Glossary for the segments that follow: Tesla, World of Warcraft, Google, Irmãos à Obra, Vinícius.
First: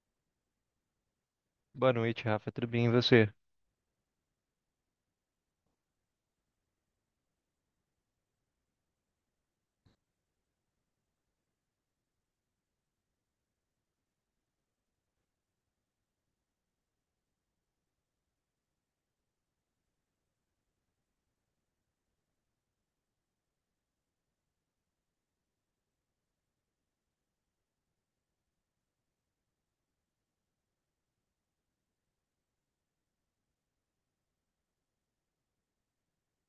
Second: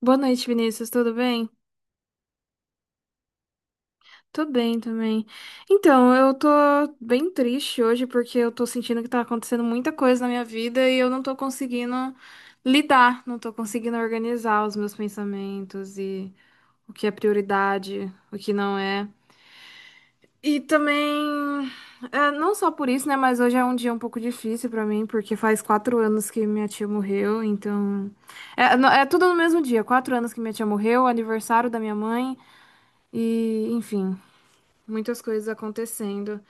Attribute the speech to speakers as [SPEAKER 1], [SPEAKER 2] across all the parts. [SPEAKER 1] Boa noite, Vinícius, tudo bem?
[SPEAKER 2] Boa noite, Rafa. Tudo bem, e você?
[SPEAKER 1] Tô bem também. Então, eu tô bem triste hoje porque eu tô sentindo que tá acontecendo muita coisa na minha vida e eu não tô conseguindo lidar, não tô conseguindo organizar os meus pensamentos e o que é prioridade, o que não é. E também, não só por isso, né, mas hoje é um dia um pouco difícil pra mim porque faz 4 anos que minha tia morreu, então. É tudo no mesmo dia, 4 anos que minha tia morreu, aniversário da minha mãe e, enfim. Muitas coisas acontecendo.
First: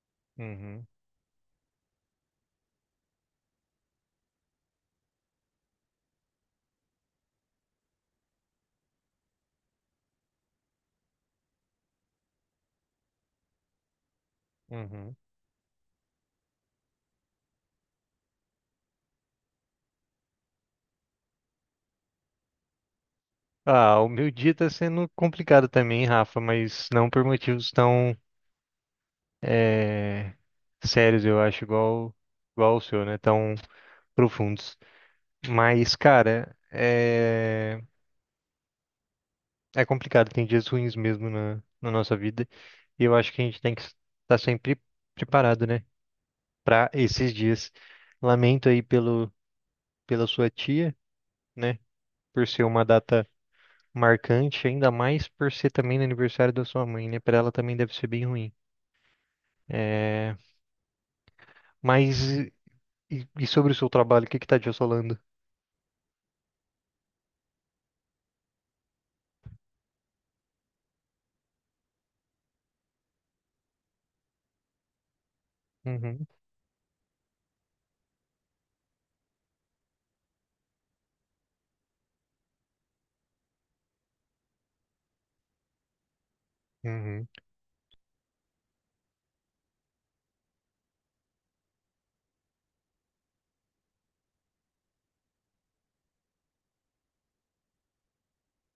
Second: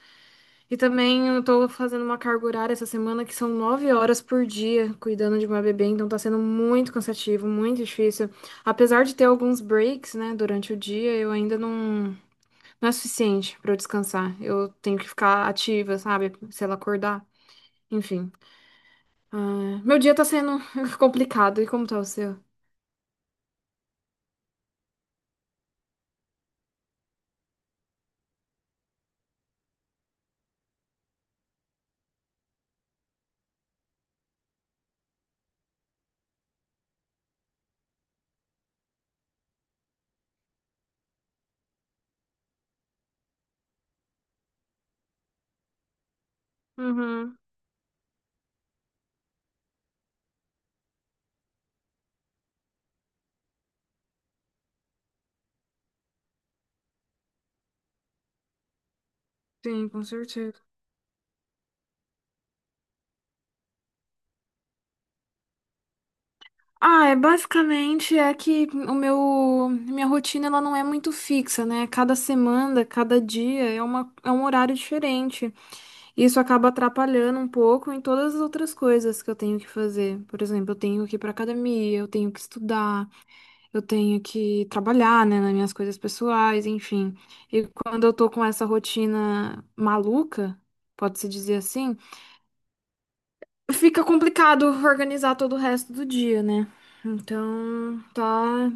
[SPEAKER 1] E
[SPEAKER 2] Uhum,
[SPEAKER 1] também eu tô fazendo uma carga horária essa semana que são 9 horas por dia cuidando de uma bebê, então tá sendo muito cansativo, muito difícil. Apesar de ter alguns breaks, né, durante o dia, eu ainda não, não é suficiente pra eu descansar. Eu tenho que
[SPEAKER 2] uhum.
[SPEAKER 1] ficar ativa, sabe? Se ela acordar. Enfim. Ah, meu dia tá sendo complicado. E como tá o seu?
[SPEAKER 2] Ah, o meu dia tá sendo complicado também, Rafa, mas não por motivos tão eh, sérios, eu acho, igual, igual o seu, né? Tão profundos. Mas, cara, é complicado, tem dias ruins mesmo na nossa vida. E eu acho que a gente tem que estar sempre preparado, né? Para esses
[SPEAKER 1] Uhum.
[SPEAKER 2] dias. Lamento aí pelo, pela sua tia, né? Por ser uma data marcante, ainda mais por ser também no aniversário da sua mãe, né? Para ela também deve ser bem ruim.
[SPEAKER 1] Sim, com
[SPEAKER 2] É,
[SPEAKER 1] certeza.
[SPEAKER 2] mas e sobre o seu trabalho, o que que tá te assolando?
[SPEAKER 1] Ah, é basicamente é que o meu minha rotina ela não é muito fixa, né? Cada semana, cada dia é um horário diferente.
[SPEAKER 2] Uhum,
[SPEAKER 1] Isso acaba atrapalhando um pouco em todas as outras coisas que eu tenho que fazer. Por exemplo, eu tenho que ir para academia, eu tenho que estudar, eu tenho que trabalhar, né, nas minhas coisas pessoais, enfim.
[SPEAKER 2] uhum,
[SPEAKER 1] E quando eu tô com essa rotina maluca, pode-se dizer assim, fica complicado organizar todo o resto do dia, né? Então, tá.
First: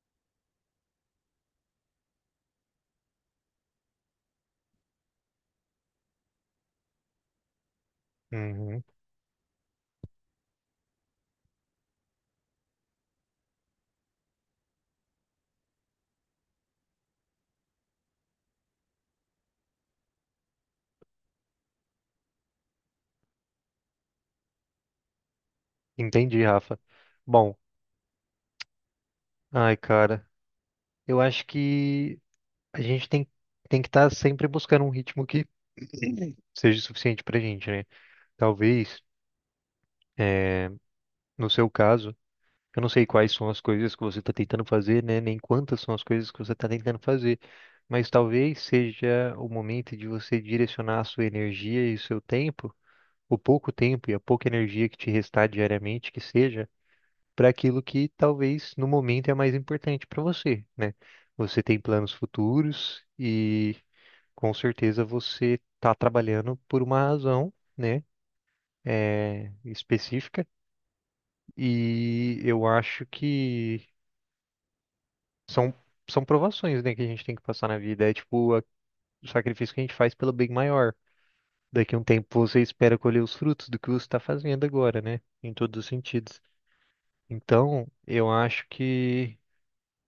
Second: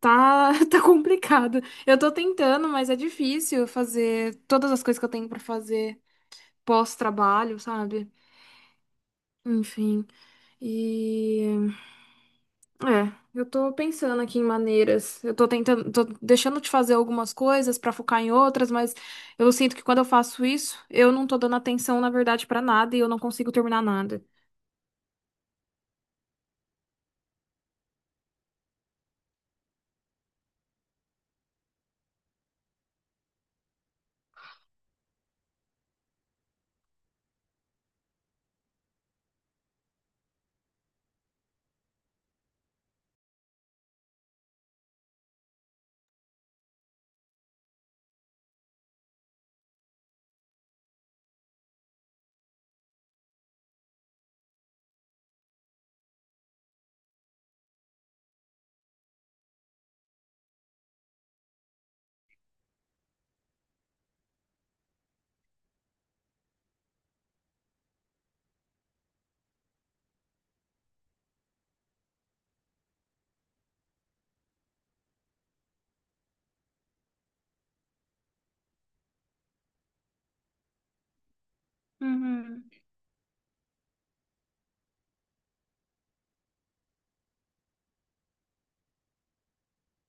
[SPEAKER 1] Tá, tá complicado. Eu tô tentando, mas é difícil fazer todas as coisas que eu tenho pra fazer pós-trabalho, sabe?
[SPEAKER 2] uhum.
[SPEAKER 1] Enfim. E eu tô pensando aqui em maneiras. Eu tô tentando, tô deixando de fazer algumas coisas pra focar em outras, mas eu sinto que quando eu faço isso, eu não tô dando atenção, na verdade, pra nada e eu não consigo terminar nada.
[SPEAKER 2] Entendi, Rafa. Bom, ai, cara, eu acho que a gente tem que estar sempre buscando um ritmo que seja suficiente pra gente, né? Talvez, é, no seu caso. Eu não sei quais são as coisas que você está tentando fazer, né? Nem quantas são as coisas que você está tentando fazer, mas talvez seja o momento de você direcionar a sua energia e o seu tempo, o pouco tempo e a pouca energia que te restar diariamente, que seja, para aquilo que talvez no momento é mais importante para você, né? Você tem planos futuros e com certeza você está trabalhando por uma razão, né? É, específica e eu acho que São, são provações, né, que a gente tem que passar na vida. É o sacrifício que a gente faz pelo bem maior. Daqui a um tempo você
[SPEAKER 1] Uhum.
[SPEAKER 2] espera colher os frutos do que você está fazendo agora, né? Em todos os sentidos. Então, eu acho que,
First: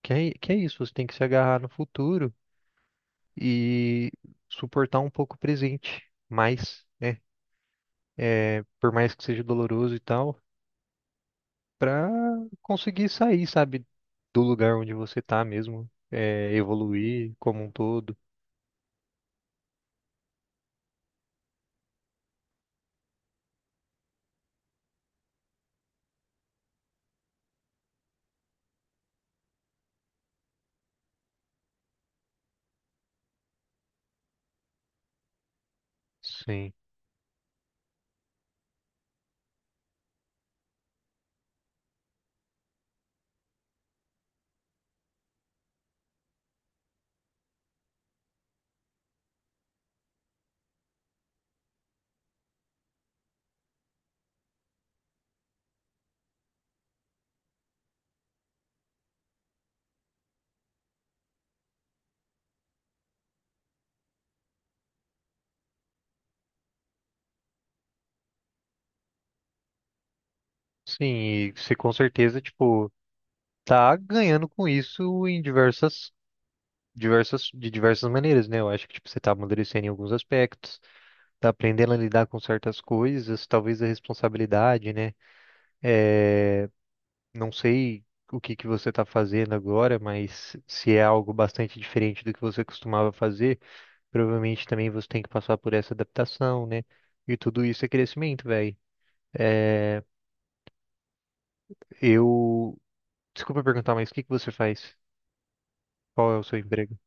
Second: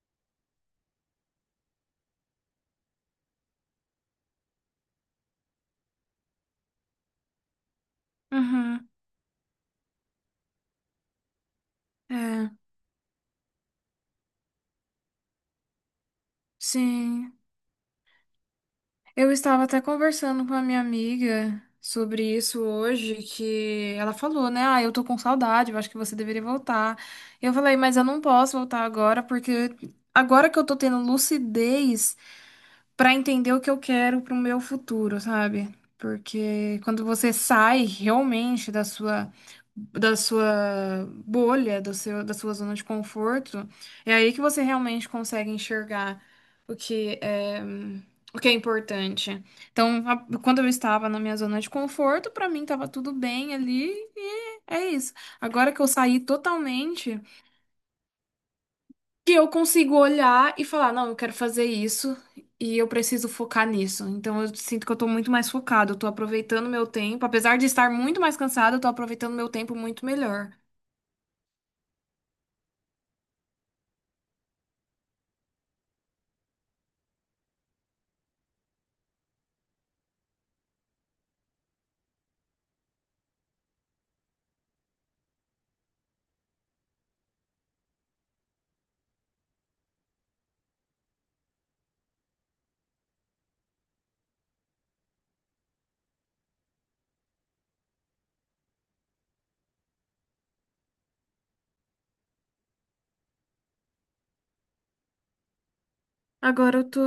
[SPEAKER 2] que é, que é isso. Você tem que se agarrar no futuro e suportar um pouco o presente. Mais, né? É,
[SPEAKER 1] Uhum.
[SPEAKER 2] por mais que seja doloroso e tal, para
[SPEAKER 1] É,
[SPEAKER 2] conseguir sair, sabe, do lugar onde você tá mesmo. É, evoluir
[SPEAKER 1] sim.
[SPEAKER 2] como um todo.
[SPEAKER 1] Eu estava até conversando com a minha amiga sobre isso hoje, que ela falou, né? Ah, eu tô com saudade, eu acho que você deveria voltar. Eu falei, mas eu não posso voltar agora, porque agora que eu tô tendo lucidez para entender o que eu quero pro meu futuro, sabe?
[SPEAKER 2] Sim.
[SPEAKER 1] Porque quando você sai realmente da sua bolha, da sua zona de conforto, é aí que você realmente consegue enxergar o que é importante. Então, quando eu estava na minha zona de conforto, para mim estava tudo bem ali e é isso. Agora que eu saí totalmente que eu consigo olhar e falar, não, eu quero fazer isso e eu preciso focar nisso. Então eu sinto que eu tô muito mais focado, eu tô aproveitando meu tempo, apesar de estar muito mais cansada, eu tô aproveitando meu tempo muito melhor.
[SPEAKER 2] Sim, e você com certeza, tipo, tá ganhando com isso em diversas, diversas, de diversas maneiras, né? Eu acho que, tipo, você tá amadurecendo em alguns aspectos, tá aprendendo a lidar com certas coisas, talvez a responsabilidade, né? É, não sei o que que você tá fazendo agora, mas se é algo bastante diferente do que você costumava fazer, provavelmente também você tem que passar por essa adaptação, né? E tudo isso é crescimento, velho. É, eu... Desculpa perguntar, mas o que que você faz? Qual é o seu
[SPEAKER 1] Agora eu
[SPEAKER 2] emprego?
[SPEAKER 1] tô.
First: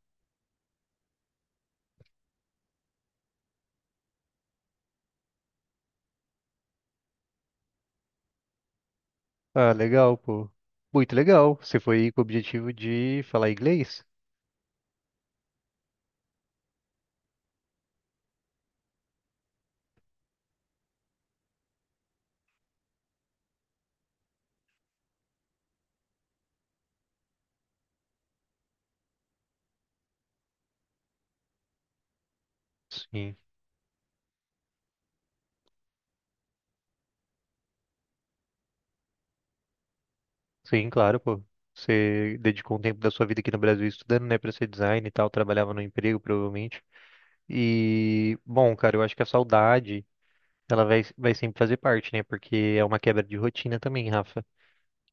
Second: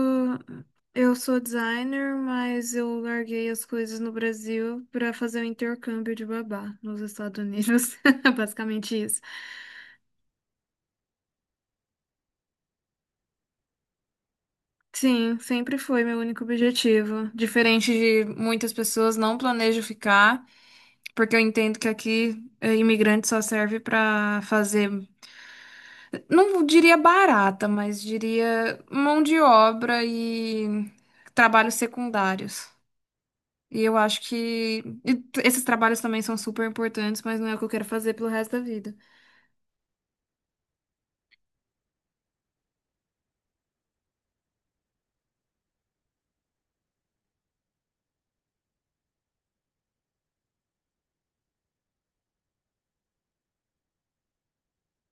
[SPEAKER 1] Eu sou designer, mas eu larguei as coisas no Brasil pra fazer o intercâmbio de babá nos Estados Unidos. Basicamente isso.
[SPEAKER 2] Ah, legal, pô. Muito legal. Você foi com o objetivo de falar inglês?
[SPEAKER 1] Sim, sempre foi meu único objetivo. Diferente de muitas pessoas, não planejo ficar. Porque eu entendo que aqui imigrante só serve para fazer, não diria barata, mas diria mão de obra e trabalhos secundários.
[SPEAKER 2] Sim.
[SPEAKER 1] E eu acho que esses trabalhos também são super importantes, mas não é o que eu quero fazer pelo resto da vida.
[SPEAKER 2] Sim, claro, pô. Você dedicou um tempo da sua vida aqui no Brasil estudando, né, pra ser design e tal, trabalhava no emprego, provavelmente. E, bom, cara, eu acho que a saudade, vai sempre fazer parte, né, porque é uma quebra de rotina também, Rafa.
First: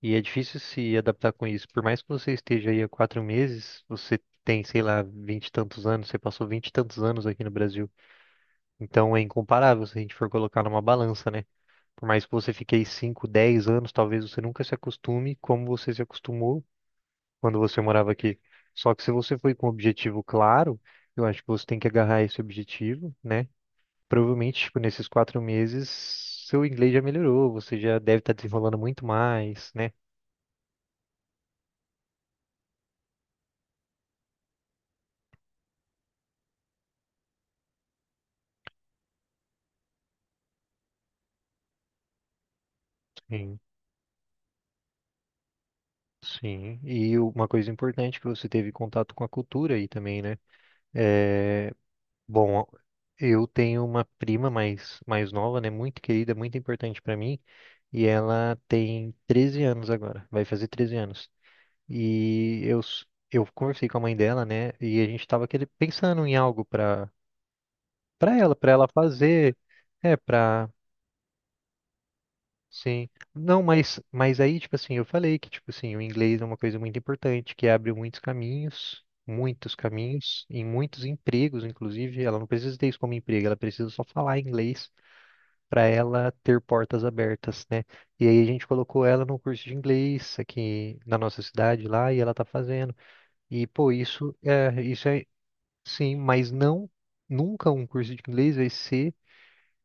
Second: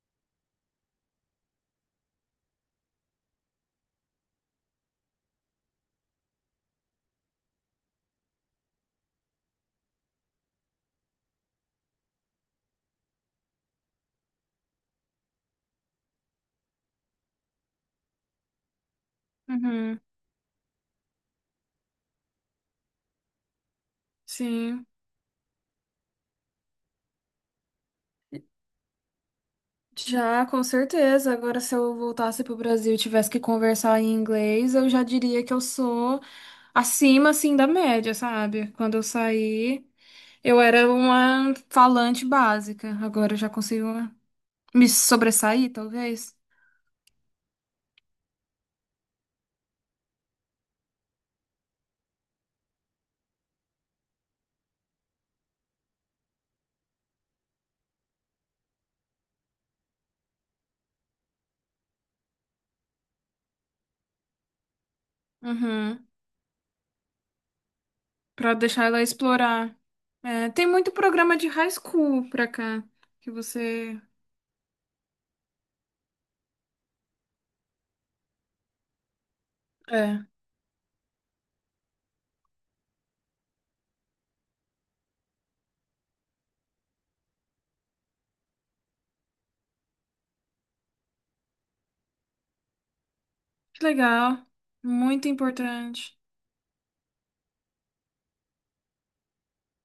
[SPEAKER 2] E é difícil se adaptar com isso. Por mais que você esteja aí há 4 meses, você tem, sei lá, vinte e tantos anos, você passou vinte e tantos anos aqui no Brasil. Então é incomparável se a gente for colocar numa balança, né? Por mais que você fique aí 5, 10 anos, talvez você nunca se acostume como você se acostumou quando você morava aqui. Só que se você foi com um
[SPEAKER 1] Uhum.
[SPEAKER 2] objetivo claro, eu acho que você tem que agarrar esse objetivo, né? Provavelmente, tipo,
[SPEAKER 1] Sim,
[SPEAKER 2] nesses 4 meses, seu inglês já melhorou, você já deve estar desenrolando muito mais, né?
[SPEAKER 1] já com certeza. Agora, se eu voltasse pro Brasil e tivesse que conversar em inglês, eu já diria que eu sou acima assim da média, sabe? Quando eu saí, eu era uma falante básica. Agora eu já
[SPEAKER 2] Sim.
[SPEAKER 1] consigo me sobressair, talvez.
[SPEAKER 2] Sim, e uma coisa importante que você teve contato com a cultura aí também, né? Eh, Bom, eu tenho uma prima mais, mais nova, né? Muito querida, muito importante pra mim. E ela tem 13 anos agora, vai fazer 13 anos. E eu, s- eu conversei com a mãe dela, né? E a gente tava querer,
[SPEAKER 1] Uhum.
[SPEAKER 2] pensando em algo
[SPEAKER 1] Pra
[SPEAKER 2] pra
[SPEAKER 1] deixar
[SPEAKER 2] ela
[SPEAKER 1] ela
[SPEAKER 2] fazer.
[SPEAKER 1] explorar.
[SPEAKER 2] É,
[SPEAKER 1] É, tem
[SPEAKER 2] pra.
[SPEAKER 1] muito programa de high school pra cá.
[SPEAKER 2] Sim.
[SPEAKER 1] Que
[SPEAKER 2] Não,
[SPEAKER 1] você.
[SPEAKER 2] mas aí, tipo assim, eu falei que, tipo assim, o inglês é uma coisa muito importante, que abre muitos caminhos. Muitos
[SPEAKER 1] É.
[SPEAKER 2] caminhos, em muitos empregos, inclusive, ela não precisa ter isso como emprego, ela precisa só falar inglês para ela ter portas abertas, né? E aí a gente colocou ela num curso de inglês aqui na nossa cidade lá e ela tá fazendo. E
[SPEAKER 1] Que
[SPEAKER 2] pô,
[SPEAKER 1] legal.
[SPEAKER 2] isso é
[SPEAKER 1] Muito
[SPEAKER 2] sim,
[SPEAKER 1] importante.
[SPEAKER 2] mas não nunca um curso de inglês vai ser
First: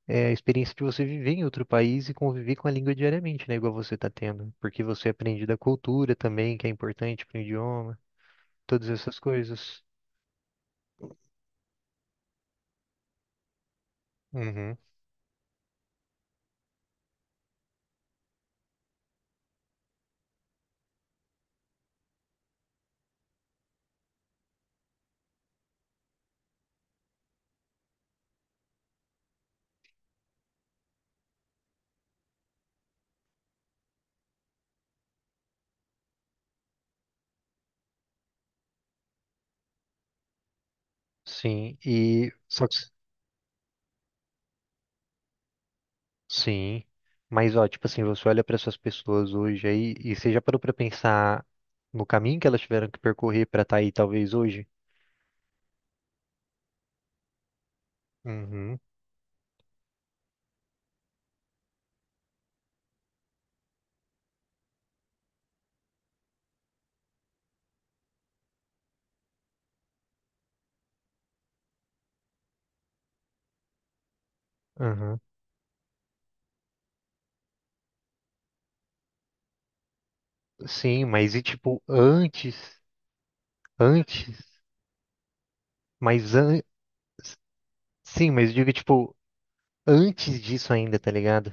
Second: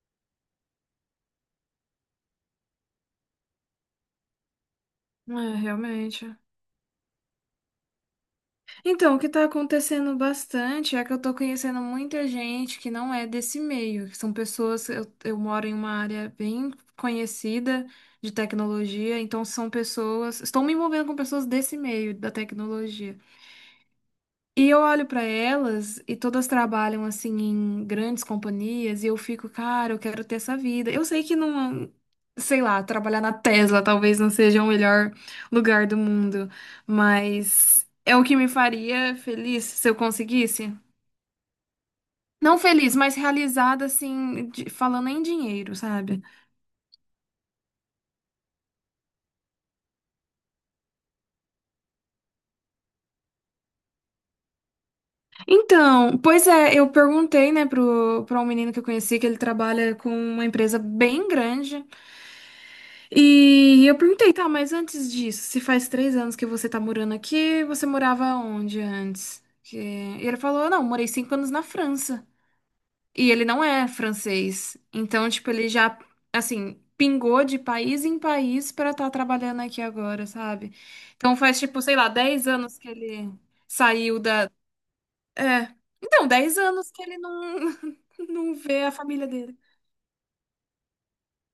[SPEAKER 2] é, a experiência de você viver em outro país e conviver com a língua diariamente, né? Igual você tá tendo, porque você aprende
[SPEAKER 1] É,
[SPEAKER 2] da cultura
[SPEAKER 1] realmente.
[SPEAKER 2] também, que é importante para o idioma, todas
[SPEAKER 1] Então,
[SPEAKER 2] essas
[SPEAKER 1] o que está
[SPEAKER 2] coisas.
[SPEAKER 1] acontecendo bastante é que eu estou conhecendo muita gente que não é desse meio, que são
[SPEAKER 2] Uhum.
[SPEAKER 1] pessoas. Eu moro em uma área bem conhecida de tecnologia, então são pessoas. Estou me envolvendo com pessoas desse meio da tecnologia. E eu olho pra elas e todas trabalham assim em grandes companhias e eu fico, cara, eu quero ter essa vida. Eu sei que não, sei lá, trabalhar na Tesla talvez não seja o melhor lugar do mundo, mas é o que me faria feliz se eu conseguisse.
[SPEAKER 2] Sim, e
[SPEAKER 1] Não
[SPEAKER 2] só que
[SPEAKER 1] feliz, mas realizada assim, de- falando em dinheiro, sabe?
[SPEAKER 2] Sim, mas ó, tipo assim, você olha para essas pessoas hoje aí e você já parou para pensar no caminho que elas tiveram que percorrer para estar aí talvez hoje?
[SPEAKER 1] Então, pois é, eu perguntei, né, pra um menino
[SPEAKER 2] Uhum,
[SPEAKER 1] que eu conheci que ele trabalha com uma empresa bem grande. E eu perguntei, tá, mas antes disso, se faz 3 anos que você tá morando aqui, você morava onde antes? E ele falou, não, morei 5 anos na França. E ele não é francês.
[SPEAKER 2] uhum.
[SPEAKER 1] Então, tipo, ele já, assim, pingou de país em país pra estar trabalhando aqui agora, sabe?
[SPEAKER 2] Sim, mas
[SPEAKER 1] Então
[SPEAKER 2] e
[SPEAKER 1] faz, tipo,
[SPEAKER 2] tipo
[SPEAKER 1] sei lá, dez
[SPEAKER 2] antes,
[SPEAKER 1] anos que ele saiu
[SPEAKER 2] antes,
[SPEAKER 1] da. É. Então,
[SPEAKER 2] mas
[SPEAKER 1] dez
[SPEAKER 2] an...
[SPEAKER 1] anos que ele não,
[SPEAKER 2] sim, mas
[SPEAKER 1] não
[SPEAKER 2] eu digo
[SPEAKER 1] vê a
[SPEAKER 2] tipo
[SPEAKER 1] família dele.
[SPEAKER 2] antes disso ainda, tá ligado?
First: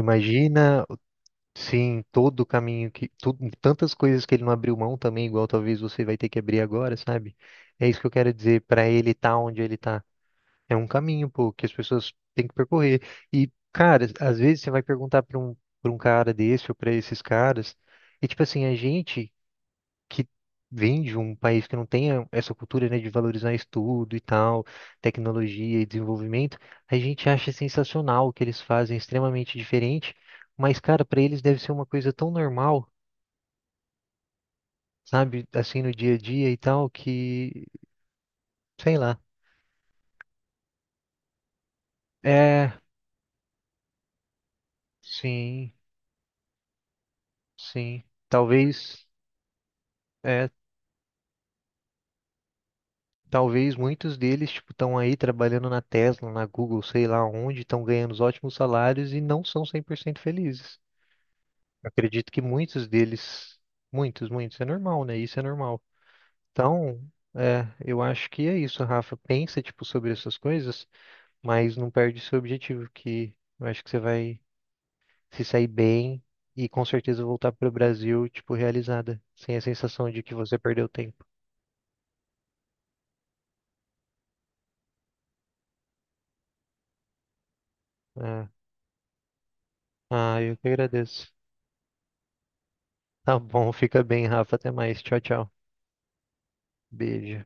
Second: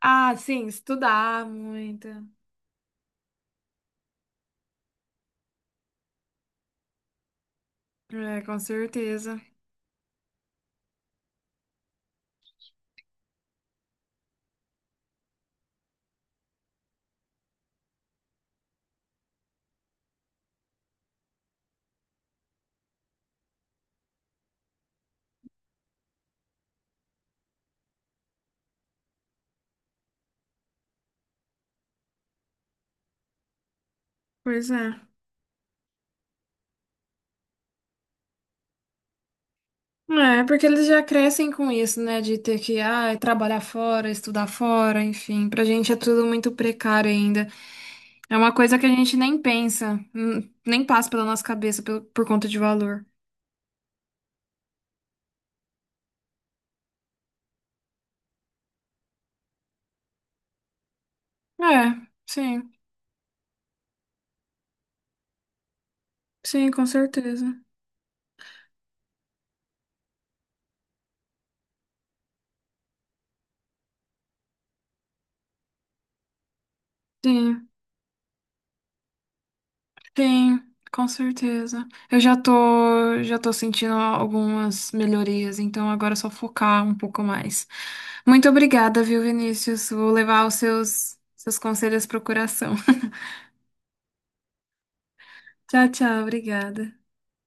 [SPEAKER 1] Ah, sim, estudar
[SPEAKER 2] sim,
[SPEAKER 1] muito.
[SPEAKER 2] todo o caminho que tudo, tantas coisas que ele não abriu mão também, igual talvez você vai ter que abrir agora, sabe? É isso que eu quero
[SPEAKER 1] É, com
[SPEAKER 2] dizer, para ele estar
[SPEAKER 1] certeza.
[SPEAKER 2] onde ele tá. É um caminho, pô, que as pessoas têm que percorrer. E, cara, às vezes você vai perguntar para um cara desse ou para esses caras, e tipo assim, a gente que vem de um país que não tem essa cultura, né, de valorizar estudo e tal, tecnologia e desenvolvimento, a gente acha sensacional o que eles fazem, é extremamente diferente, mas, cara, para eles deve ser uma coisa tão normal,
[SPEAKER 1] Pois é.
[SPEAKER 2] sabe, assim no dia a dia e tal, que, sei lá.
[SPEAKER 1] É, porque eles já crescem com isso, né? De ter
[SPEAKER 2] É,
[SPEAKER 1] que, ah, é trabalhar fora, estudar fora, enfim. Pra
[SPEAKER 2] sim,
[SPEAKER 1] gente é tudo muito precário ainda.
[SPEAKER 2] sim.
[SPEAKER 1] É uma coisa que a
[SPEAKER 2] Talvez.
[SPEAKER 1] gente nem pensa,
[SPEAKER 2] É
[SPEAKER 1] nem passa pela nossa cabeça por conta de valor.
[SPEAKER 2] Talvez muitos deles, tipo, estão aí trabalhando na Tesla, na Google, sei lá onde, estão ganhando os ótimos salários e não são 100% felizes.
[SPEAKER 1] É,
[SPEAKER 2] Acredito que
[SPEAKER 1] sim,
[SPEAKER 2] muitos deles, muitos, muitos, é normal, né? Isso é normal.
[SPEAKER 1] sim, com
[SPEAKER 2] Então,
[SPEAKER 1] certeza.
[SPEAKER 2] é, eu acho que é isso, Rafa. Pensa, tipo, sobre essas coisas, mas não perde seu objetivo, que eu acho que você vai se sair bem e com certeza voltar para
[SPEAKER 1] Sim,
[SPEAKER 2] o Brasil, tipo, realizada, sem a sensação de que você
[SPEAKER 1] sim,
[SPEAKER 2] perdeu
[SPEAKER 1] com
[SPEAKER 2] tempo.
[SPEAKER 1] certeza. Eu já tô sentindo algumas melhorias, então agora é só focar um pouco mais.
[SPEAKER 2] É.
[SPEAKER 1] Muito obrigada, viu, Vinícius? Vou
[SPEAKER 2] Ah,
[SPEAKER 1] levar os
[SPEAKER 2] eu que
[SPEAKER 1] seus,
[SPEAKER 2] agradeço.
[SPEAKER 1] seus conselhos pro coração.
[SPEAKER 2] Tá bom, fica bem, Rafa. Até mais. Tchau, tchau.
[SPEAKER 1] Tchau, tchau, obrigada.
[SPEAKER 2] Beijo.